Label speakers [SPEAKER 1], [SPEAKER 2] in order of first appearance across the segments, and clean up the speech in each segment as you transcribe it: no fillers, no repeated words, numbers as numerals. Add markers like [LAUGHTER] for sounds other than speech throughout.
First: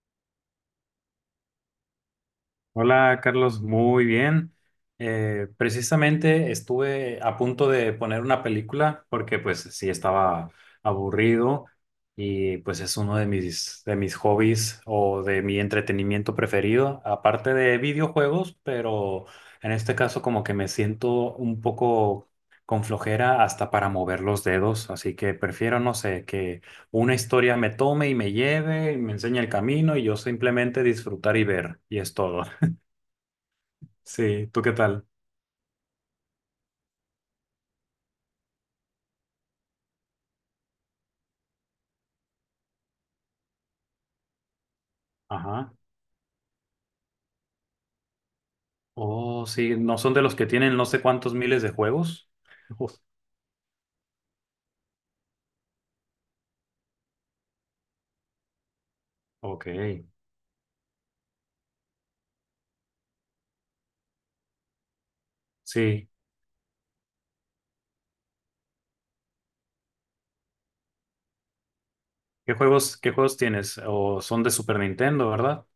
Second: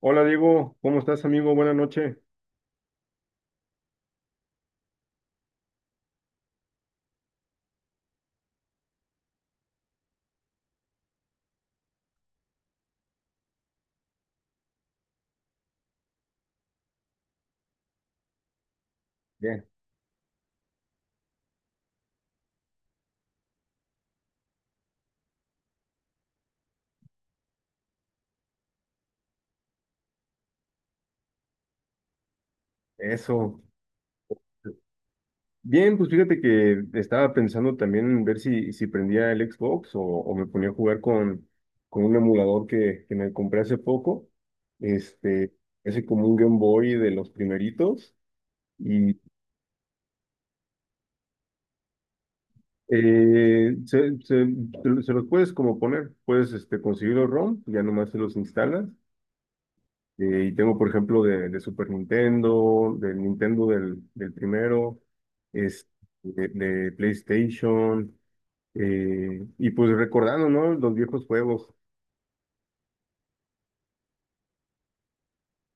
[SPEAKER 1] Hola Diego, ¿cómo estás amigo? Buenas noches.
[SPEAKER 2] Hola Carlos, muy bien. Precisamente estuve a punto de poner una película porque pues sí estaba aburrido y pues es uno de mis hobbies o de mi entretenimiento preferido, aparte de videojuegos, pero
[SPEAKER 1] Bien,
[SPEAKER 2] en este caso como que me siento un poco con flojera hasta para mover los dedos, así que prefiero, no sé, que una historia me tome y me lleve, y me enseñe el camino y yo simplemente disfrutar y ver, y es todo.
[SPEAKER 1] eso.
[SPEAKER 2] Sí, ¿tú qué tal?
[SPEAKER 1] Bien, pues fíjate que estaba pensando también en ver si prendía el Xbox o me ponía a jugar con un emulador que me compré hace poco. Este,
[SPEAKER 2] Ajá.
[SPEAKER 1] ese como un Game Boy de los primeritos. Y
[SPEAKER 2] Oh, sí, no son de los que tienen no sé cuántos miles de juegos. Uf,
[SPEAKER 1] eh, se, se- se los puedes como poner, puedes este, conseguir los ROM, ya nomás se los instalas.
[SPEAKER 2] ok,
[SPEAKER 1] Y tengo, por ejemplo, de Super Nintendo, del Nintendo del primero, es
[SPEAKER 2] sí.
[SPEAKER 1] de PlayStation, y pues recordando, ¿no? Los viejos juegos.
[SPEAKER 2] Qué juegos tienes? O son de Super Nintendo, ¿verdad?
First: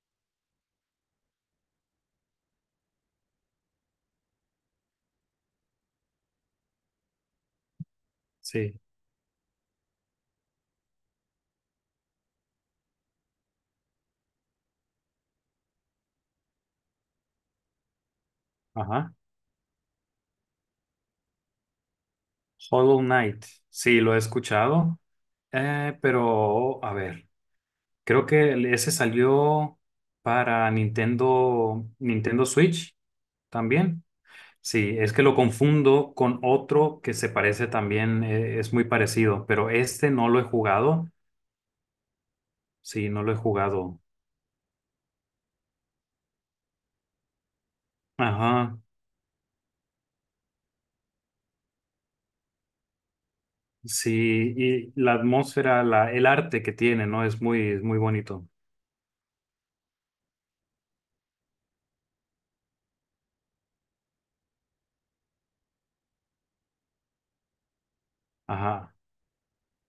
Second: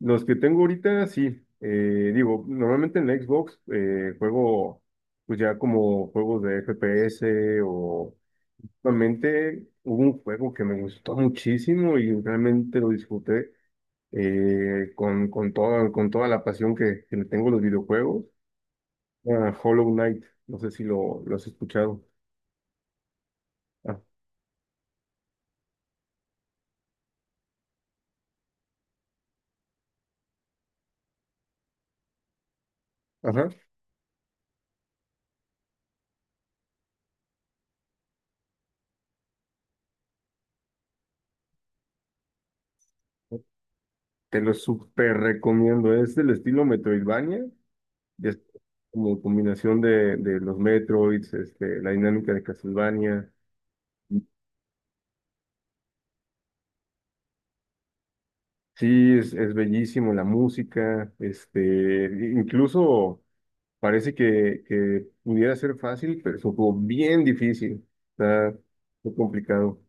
[SPEAKER 1] Los que tengo ahorita, sí. Digo, normalmente en la Xbox juego, pues ya como juegos de FPS o...
[SPEAKER 2] Sí.
[SPEAKER 1] Realmente hubo un juego que me gustó muchísimo y realmente lo disfruté con toda la pasión que le tengo a los videojuegos.
[SPEAKER 2] Ajá.
[SPEAKER 1] Ah, Hollow Knight, no sé si lo has escuchado.
[SPEAKER 2] Hollow Knight.
[SPEAKER 1] Ah,
[SPEAKER 2] Sí, lo he escuchado. Pero, a ver, creo que ese salió para Nintendo, Nintendo Switch
[SPEAKER 1] ajá.
[SPEAKER 2] también. Sí, es que lo confundo con otro que se parece también, es muy parecido, pero este no lo he jugado. Sí, no lo he jugado.
[SPEAKER 1] Te lo súper recomiendo. Es del estilo Metroidvania, y es
[SPEAKER 2] Ajá,
[SPEAKER 1] como combinación de los Metroids, este, la dinámica de Castlevania.
[SPEAKER 2] sí, y la atmósfera, la, el arte que tiene, ¿no? Es muy bonito.
[SPEAKER 1] Sí, es bellísimo la música, este, incluso parece que pudiera ser fácil, pero es un juego bien difícil, está
[SPEAKER 2] Ajá,
[SPEAKER 1] muy complicado.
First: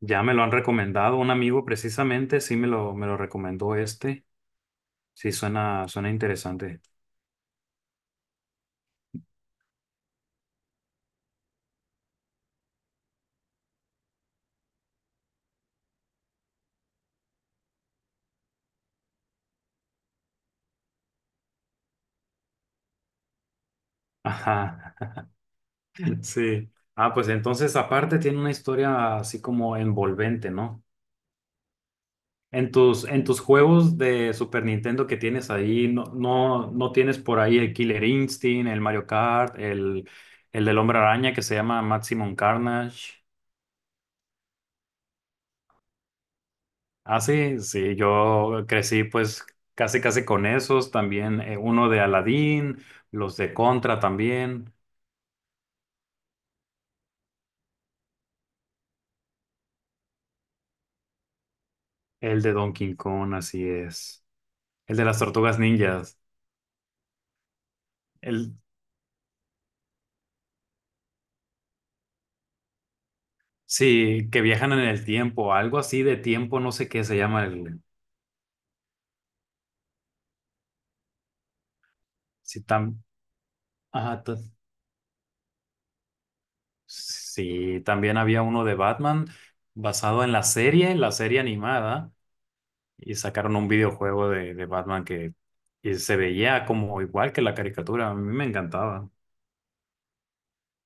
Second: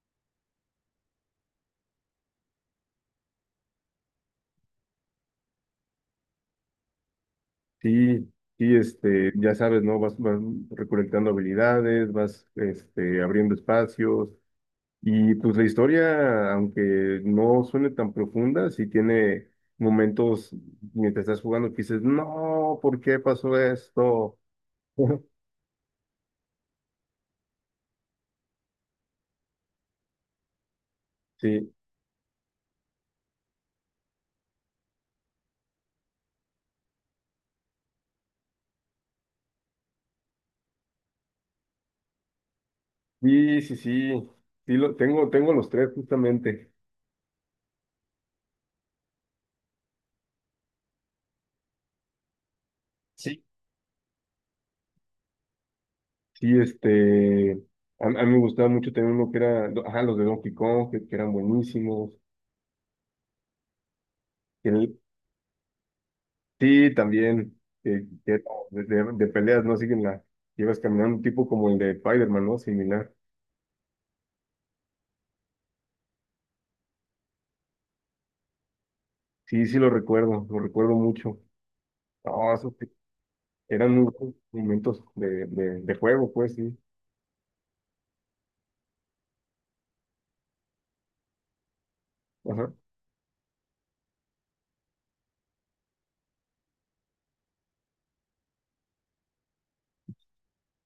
[SPEAKER 2] ya me lo han recomendado, un amigo precisamente, sí me lo recomendó este. Sí, suena, suena interesante.
[SPEAKER 1] Sí, sí, este, ya sabes, ¿no? Vas recolectando habilidades, vas, este, abriendo espacios y pues la historia, aunque no suene tan profunda, sí tiene momentos mientras estás jugando que dices, no, ¿por qué pasó esto?
[SPEAKER 2] Ajá,
[SPEAKER 1] [LAUGHS]
[SPEAKER 2] [LAUGHS] sí. Ah, pues entonces aparte tiene una historia así como envolvente, ¿no?
[SPEAKER 1] Sí,
[SPEAKER 2] En tus juegos de Super Nintendo que tienes ahí, no, no, no tienes por ahí el Killer Instinct, el Mario Kart, el del Hombre Araña que se llama Maximum Carnage.
[SPEAKER 1] sí, sí, sí, sí, lo, tengo, tengo los tres justamente.
[SPEAKER 2] Ah, sí, sí, yo crecí pues casi casi con esos, también uno de Aladdin, los
[SPEAKER 1] Sí.
[SPEAKER 2] de Contra también,
[SPEAKER 1] Sí, este, a mí me gustaba mucho también uno que era, ajá, los de Donkey Kong, que eran buenísimos,
[SPEAKER 2] el de Donkey Kong, así es, el
[SPEAKER 1] que,
[SPEAKER 2] de las Tortugas Ninjas,
[SPEAKER 1] sí, también, que
[SPEAKER 2] el,
[SPEAKER 1] de peleas, ¿no? Siguen la, llevas caminando un tipo como el de Spider-Man, ¿no? Similar.
[SPEAKER 2] sí, que viajan en el tiempo, algo así de tiempo, no sé qué se llama el...
[SPEAKER 1] Sí, sí lo recuerdo mucho. No,
[SPEAKER 2] Sí,
[SPEAKER 1] esos te-
[SPEAKER 2] tam,
[SPEAKER 1] eran muy
[SPEAKER 2] ajá,
[SPEAKER 1] buenos
[SPEAKER 2] ta-
[SPEAKER 1] momentos de juego, pues, sí.
[SPEAKER 2] Sí, también había uno de Batman basado en la serie animada,
[SPEAKER 1] Ajá.
[SPEAKER 2] y sacaron un videojuego de Batman que y se veía como igual que la caricatura. A mí me encantaba.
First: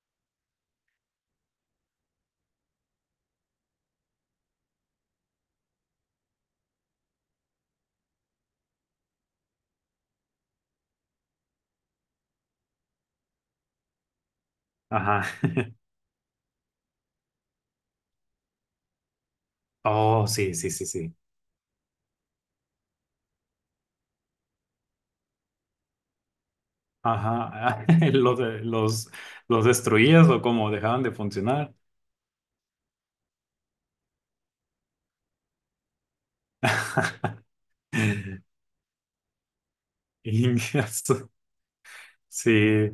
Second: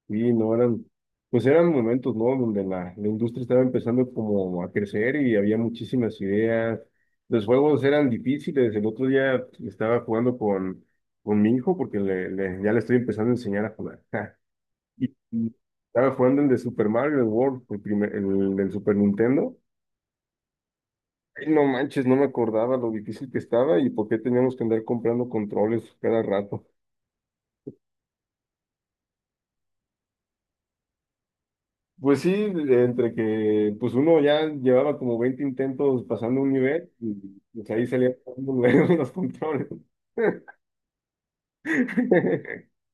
[SPEAKER 1] Sí, no eran, pues eran momentos, ¿no? Donde la industria estaba empezando como a crecer y había muchísimas ideas. Los juegos eran difíciles. El otro día estaba jugando con mi hijo porque ya le estoy empezando a enseñar a jugar. [LAUGHS] Y,
[SPEAKER 2] Ajá.
[SPEAKER 1] y,
[SPEAKER 2] [LAUGHS]
[SPEAKER 1] estaba jugando el de Super Mario World, el del Super Nintendo.
[SPEAKER 2] Oh, sí, sí, sí, sí.
[SPEAKER 1] Ay, no manches, no me acordaba lo difícil que estaba y por qué teníamos que andar comprando controles cada rato.
[SPEAKER 2] Ajá. [LAUGHS] Los, de- los destruías o como dejaban de funcionar.
[SPEAKER 1] Pues sí, entre que pues uno ya llevaba como 20 intentos pasando un nivel y
[SPEAKER 2] [LAUGHS]
[SPEAKER 1] pues ahí salían [LAUGHS] los controles.
[SPEAKER 2] Ingazo.
[SPEAKER 1] [LAUGHS]
[SPEAKER 2] Sí.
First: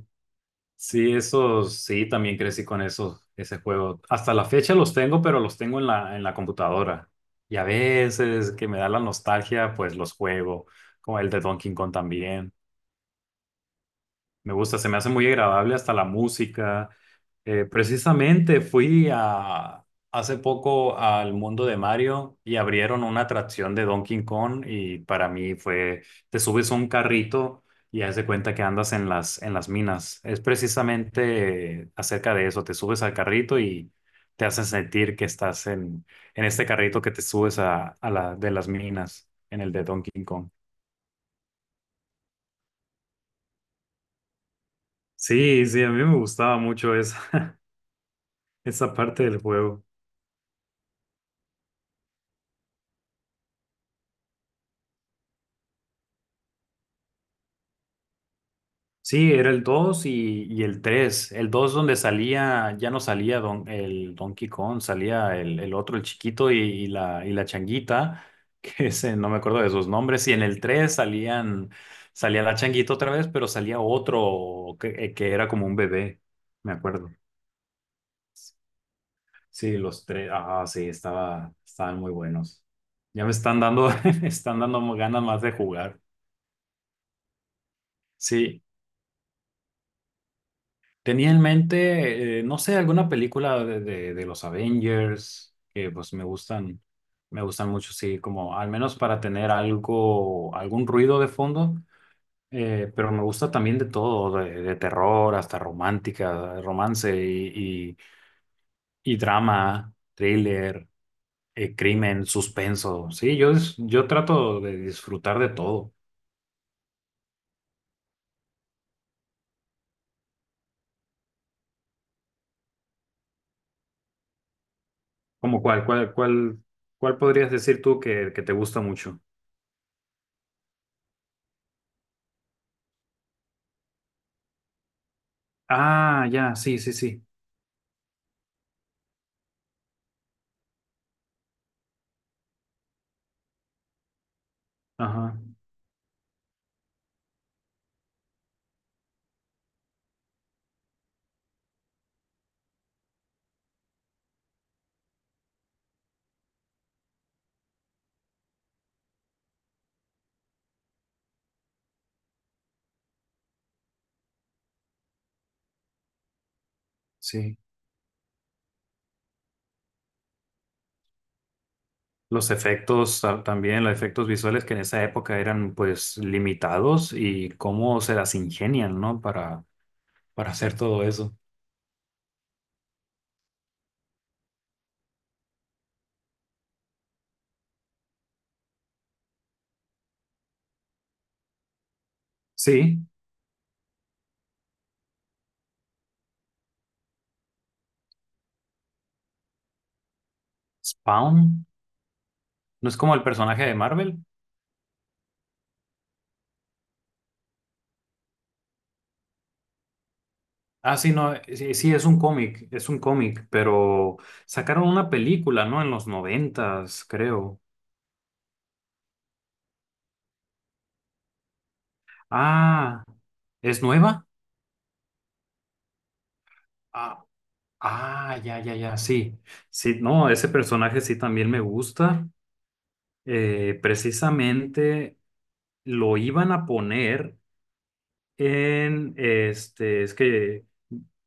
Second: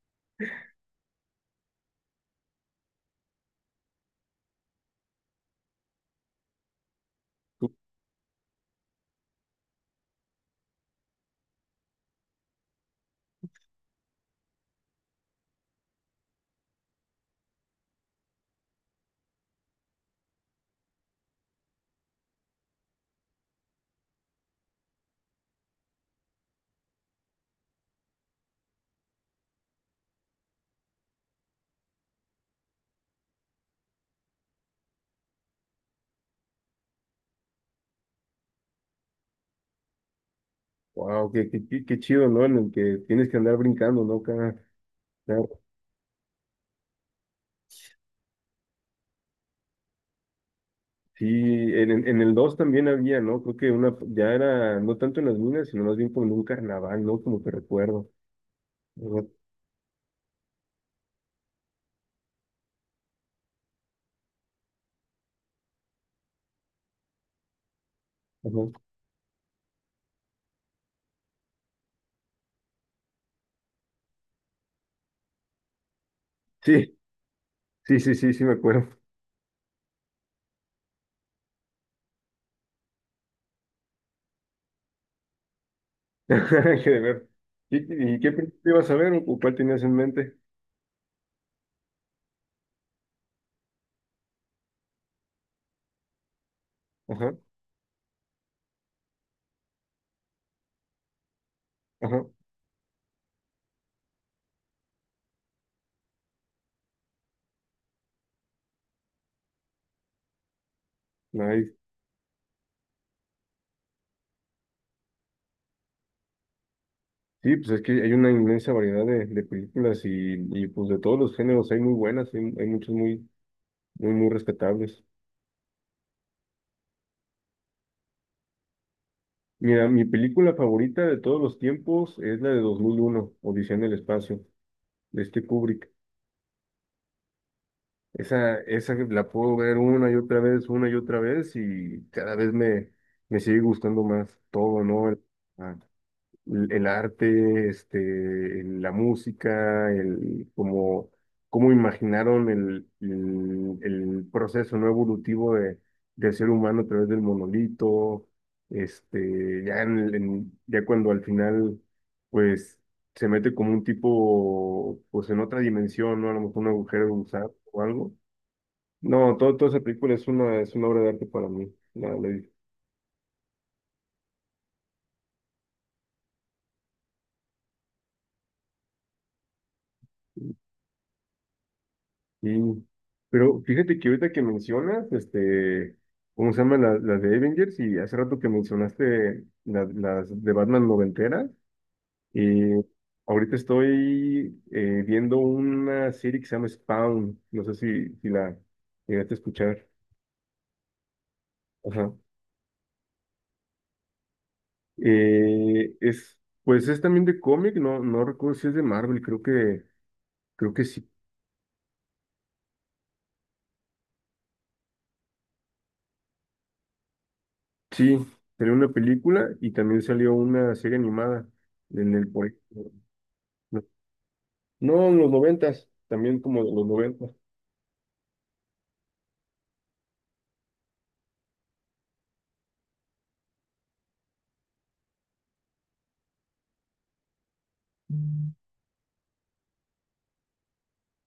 [SPEAKER 2] Sí, esos, sí, también crecí con esos, ese juego. Hasta la fecha los tengo, pero los tengo en la computadora. Y a veces que me da la nostalgia, pues los juego, como el de Donkey Kong también. Me gusta, se me hace muy agradable hasta la música. Precisamente fui a, hace poco al mundo de Mario y abrieron una atracción de Donkey Kong y para mí fue, te subes a un carrito y haz de cuenta que andas en las minas. Es precisamente acerca de eso, te subes al carrito y te hacen sentir que estás en este carrito que te subes a la de las minas, en el de Donkey Kong.
[SPEAKER 1] Wow, qué chido, ¿no? En el que tienes que andar brincando, ¿no? Cada, cada
[SPEAKER 2] Sí, sí, a mí me gustaba mucho esa, [LAUGHS] esa parte del juego.
[SPEAKER 1] sí, en, en el 2 también había, ¿no? Creo que una, ya era, no tanto en las minas, sino más bien como en un carnaval, ¿no? Como que recuerdo. Ajá,
[SPEAKER 2] Sí, era el 2 y el 3. El 2 donde salía, ya no salía don, el Donkey Kong, salía el otro, el chiquito y la changuita, [LAUGHS]
[SPEAKER 1] ajá.
[SPEAKER 2] que ese, no me acuerdo de sus nombres. Y en el 3 salían, salía la changuita otra vez, pero salía otro que era como un bebé, me
[SPEAKER 1] Sí,
[SPEAKER 2] acuerdo.
[SPEAKER 1] sí, sí, sí, sí, me acuerdo.
[SPEAKER 2] Sí, los tres, ah, sí, estaba, estaban muy buenos. Ya me están dando, [LAUGHS] me están dando ganas más de jugar.
[SPEAKER 1] [LAUGHS] Qué de ver. Y qué
[SPEAKER 2] Sí,
[SPEAKER 1] película ibas a ver o cuál tenías en mente?
[SPEAKER 2] tenía en mente, no sé, alguna película de los Avengers, que pues
[SPEAKER 1] Ajá,
[SPEAKER 2] me gustan mucho, sí, como al menos para tener algo, algún ruido de fondo,
[SPEAKER 1] ajá.
[SPEAKER 2] pero me gusta también de todo, de terror hasta romántica, romance y drama, thriller,
[SPEAKER 1] Nice.
[SPEAKER 2] crimen, suspenso, sí, yo, es- yo trato de disfrutar de todo.
[SPEAKER 1] Sí, pues es que hay una inmensa variedad de películas y pues de todos los géneros hay muy buenas, hay muchas muy, muy, muy rescatables.
[SPEAKER 2] ¿Cómo cuál, cuál, cuál, cuál podrías decir tú que te gusta mucho?
[SPEAKER 1] Mira, mi película favorita de todos los tiempos es la de 2001, Odisea en el espacio, de este Kubrick.
[SPEAKER 2] Ah, ya, sí, sí, sí,
[SPEAKER 1] Esa la puedo ver una y otra vez, una y otra vez, y cada vez me, me sigue gustando más todo, ¿no? El,
[SPEAKER 2] ajá.
[SPEAKER 1] ah, el arte, este, la música, el cómo, cómo imaginaron el proceso no evolutivo de, del ser humano a través del monolito, este, ya en, ya cuando al final, pues, se mete como un tipo, pues en otra dimensión, ¿no? A lo mejor un agujero de gusano
[SPEAKER 2] Sí,
[SPEAKER 1] o algo no, todo, toda esa película es una obra de arte para mí.
[SPEAKER 2] los efectos ta- también, los efectos visuales que en esa época eran pues limitados y cómo se las ingenian, ¿no? Para hacer todo eso.
[SPEAKER 1] Y- pero fíjate que ahorita que mencionas, este, ¿cómo se llama? Las de Avengers y hace rato que mencionaste las de Batman noventeras y
[SPEAKER 2] Sí,
[SPEAKER 1] ahorita estoy viendo una serie que se llama Spawn, no sé si, si la llegaste a escuchar.
[SPEAKER 2] Spawn,
[SPEAKER 1] Ajá.
[SPEAKER 2] ¿no es como el personaje de Marvel?
[SPEAKER 1] Es, pues es también de cómic, no, no recuerdo si es de Marvel, creo que
[SPEAKER 2] Ah,
[SPEAKER 1] sí.
[SPEAKER 2] sí, no, sí, sí, es un cómic, pero sacaron una película, ¿no? En los noventas, creo.
[SPEAKER 1] Sí, salió una película y también salió una serie animada en el por
[SPEAKER 2] Ah,
[SPEAKER 1] no,
[SPEAKER 2] ¿es nueva?
[SPEAKER 1] no, en los noventas, también como de los
[SPEAKER 2] Ah,
[SPEAKER 1] noventas.
[SPEAKER 2] ah, ya, ya, ya, sí. Sí, no, ese personaje sí también me gusta. Precisamente lo iban a poner en, este, es que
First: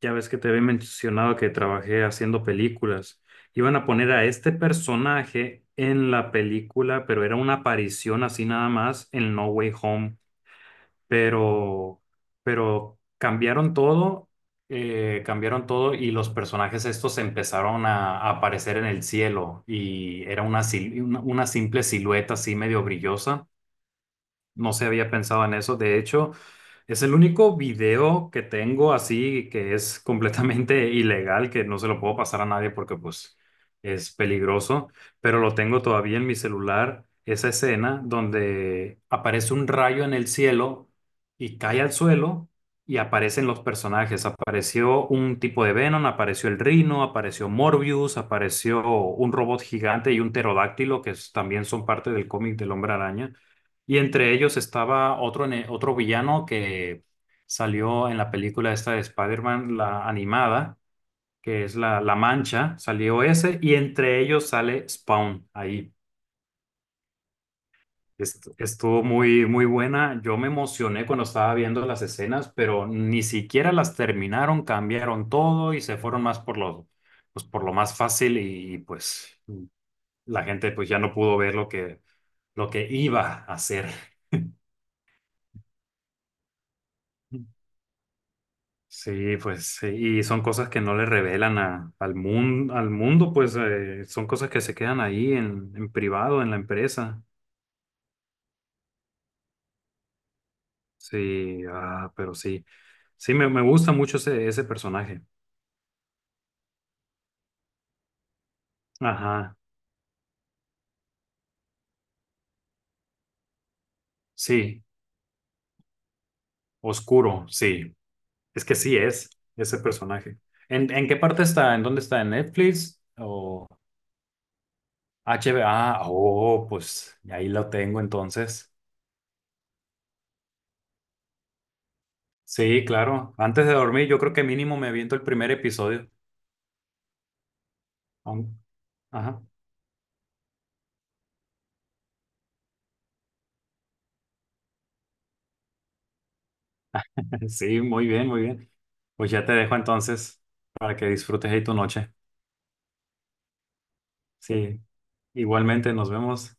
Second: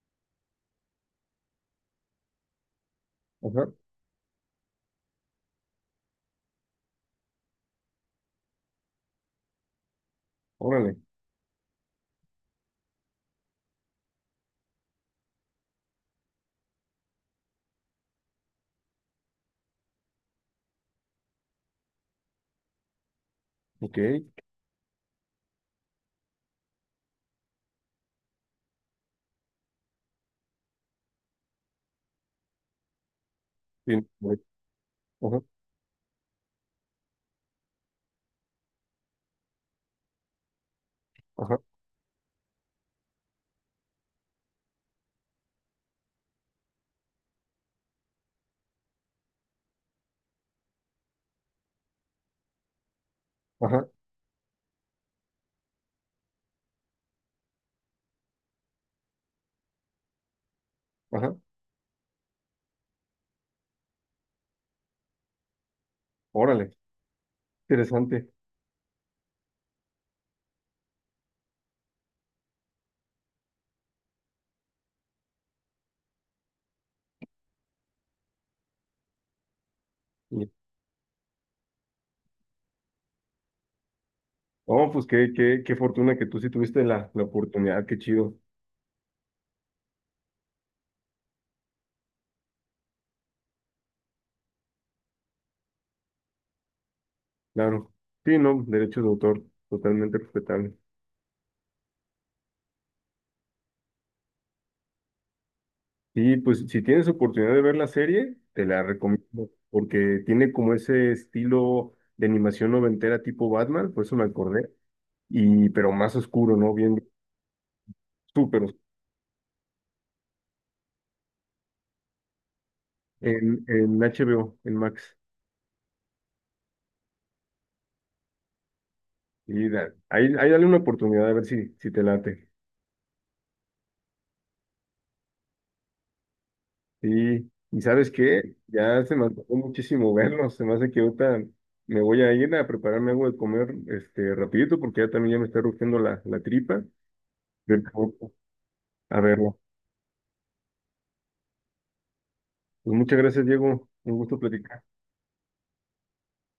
[SPEAKER 2] ya ves que te había mencionado que trabajé haciendo películas,
[SPEAKER 1] Ajá,
[SPEAKER 2] iban a poner a este personaje en la película, pero era una aparición así nada más en No Way Home,
[SPEAKER 1] órale,
[SPEAKER 2] pero, pero cambiaron todo. Cambiaron todo y los personajes estos empezaron a aparecer en el cielo y era una, sil- una simple silueta así medio brillosa,
[SPEAKER 1] ok,
[SPEAKER 2] no se había pensado en eso. De hecho, es el único video que tengo así que es completamente [LAUGHS] ilegal, que no se lo puedo pasar a nadie porque pues
[SPEAKER 1] bien,
[SPEAKER 2] es
[SPEAKER 1] bueno,
[SPEAKER 2] peligroso, pero
[SPEAKER 1] ajá,
[SPEAKER 2] lo tengo todavía en mi celular, esa escena donde aparece un rayo en el cielo y
[SPEAKER 1] ajá,
[SPEAKER 2] cae al suelo y aparecen los personajes. Apareció un tipo de Venom, apareció el Rhino, apareció Morbius, apareció un robot gigante y un pterodáctilo que es- también son parte del cómic del Hombre Araña.
[SPEAKER 1] ajá,
[SPEAKER 2] Y entre ellos estaba otro, ne- otro villano que salió en la película esta de Spider-Man, la animada,
[SPEAKER 1] ajá,
[SPEAKER 2] que es la, la Mancha, salió ese, y entre ellos sale Spawn ahí.
[SPEAKER 1] órale, interesante.
[SPEAKER 2] Est- Estuvo muy, muy buena. Yo me emocioné cuando estaba viendo las escenas, pero ni siquiera las terminaron, cambiaron todo y se fueron más por lo, pues por lo más fácil y, pues la
[SPEAKER 1] Y-
[SPEAKER 2] gente pues ya no pudo ver lo que iba a hacer.
[SPEAKER 1] Oh, pues qué, qué, qué fortuna que tú sí tuviste la oportunidad, qué chido,
[SPEAKER 2] Sí, pues, sí, y son cosas que no le revelan a- al mundo, pues son cosas que se quedan ahí en privado, en la empresa.
[SPEAKER 1] claro. Sí, no, derechos de autor, totalmente respetable.
[SPEAKER 2] Sí, ah, pero sí, sí, me gusta mucho ese, ese personaje.
[SPEAKER 1] Y pues si tienes oportunidad de ver la serie, te la recomiendo
[SPEAKER 2] Ajá,
[SPEAKER 1] porque tiene como ese estilo de animación noventera tipo Batman, por eso me acordé,
[SPEAKER 2] sí,
[SPEAKER 1] y pero más oscuro, ¿no? Bien,
[SPEAKER 2] oscuro, sí,
[SPEAKER 1] súper
[SPEAKER 2] es que
[SPEAKER 1] oscuro,
[SPEAKER 2] sí es ese personaje. En qué parte está? ¿En dónde está? ¿En Netflix o
[SPEAKER 1] en HBO, en Max.
[SPEAKER 2] H HBO? Ah, oh, pues ahí lo tengo entonces.
[SPEAKER 1] Ahí, ahí dale una oportunidad a ver si, si te late.
[SPEAKER 2] Sí, claro, antes de dormir yo creo que mínimo me aviento el primer episodio.
[SPEAKER 1] Sí, y ¿sabes qué?
[SPEAKER 2] Aun-
[SPEAKER 1] Ya se me
[SPEAKER 2] Ajá.
[SPEAKER 1] antojó muchísimo [LAUGHS] verlo, se me hace que ahorita me voy a ir a prepararme algo de comer este rapidito porque ya también ya me está rugiendo la, la tripa.
[SPEAKER 2] [LAUGHS] Sí,
[SPEAKER 1] Pero,
[SPEAKER 2] muy bien, muy bien.
[SPEAKER 1] a
[SPEAKER 2] Pues ya te
[SPEAKER 1] verlo.
[SPEAKER 2] dejo entonces para que disfrutes ahí tu noche.
[SPEAKER 1] Pues muchas gracias, Diego. Un gusto
[SPEAKER 2] Sí,
[SPEAKER 1] platicar.
[SPEAKER 2] igualmente nos vemos.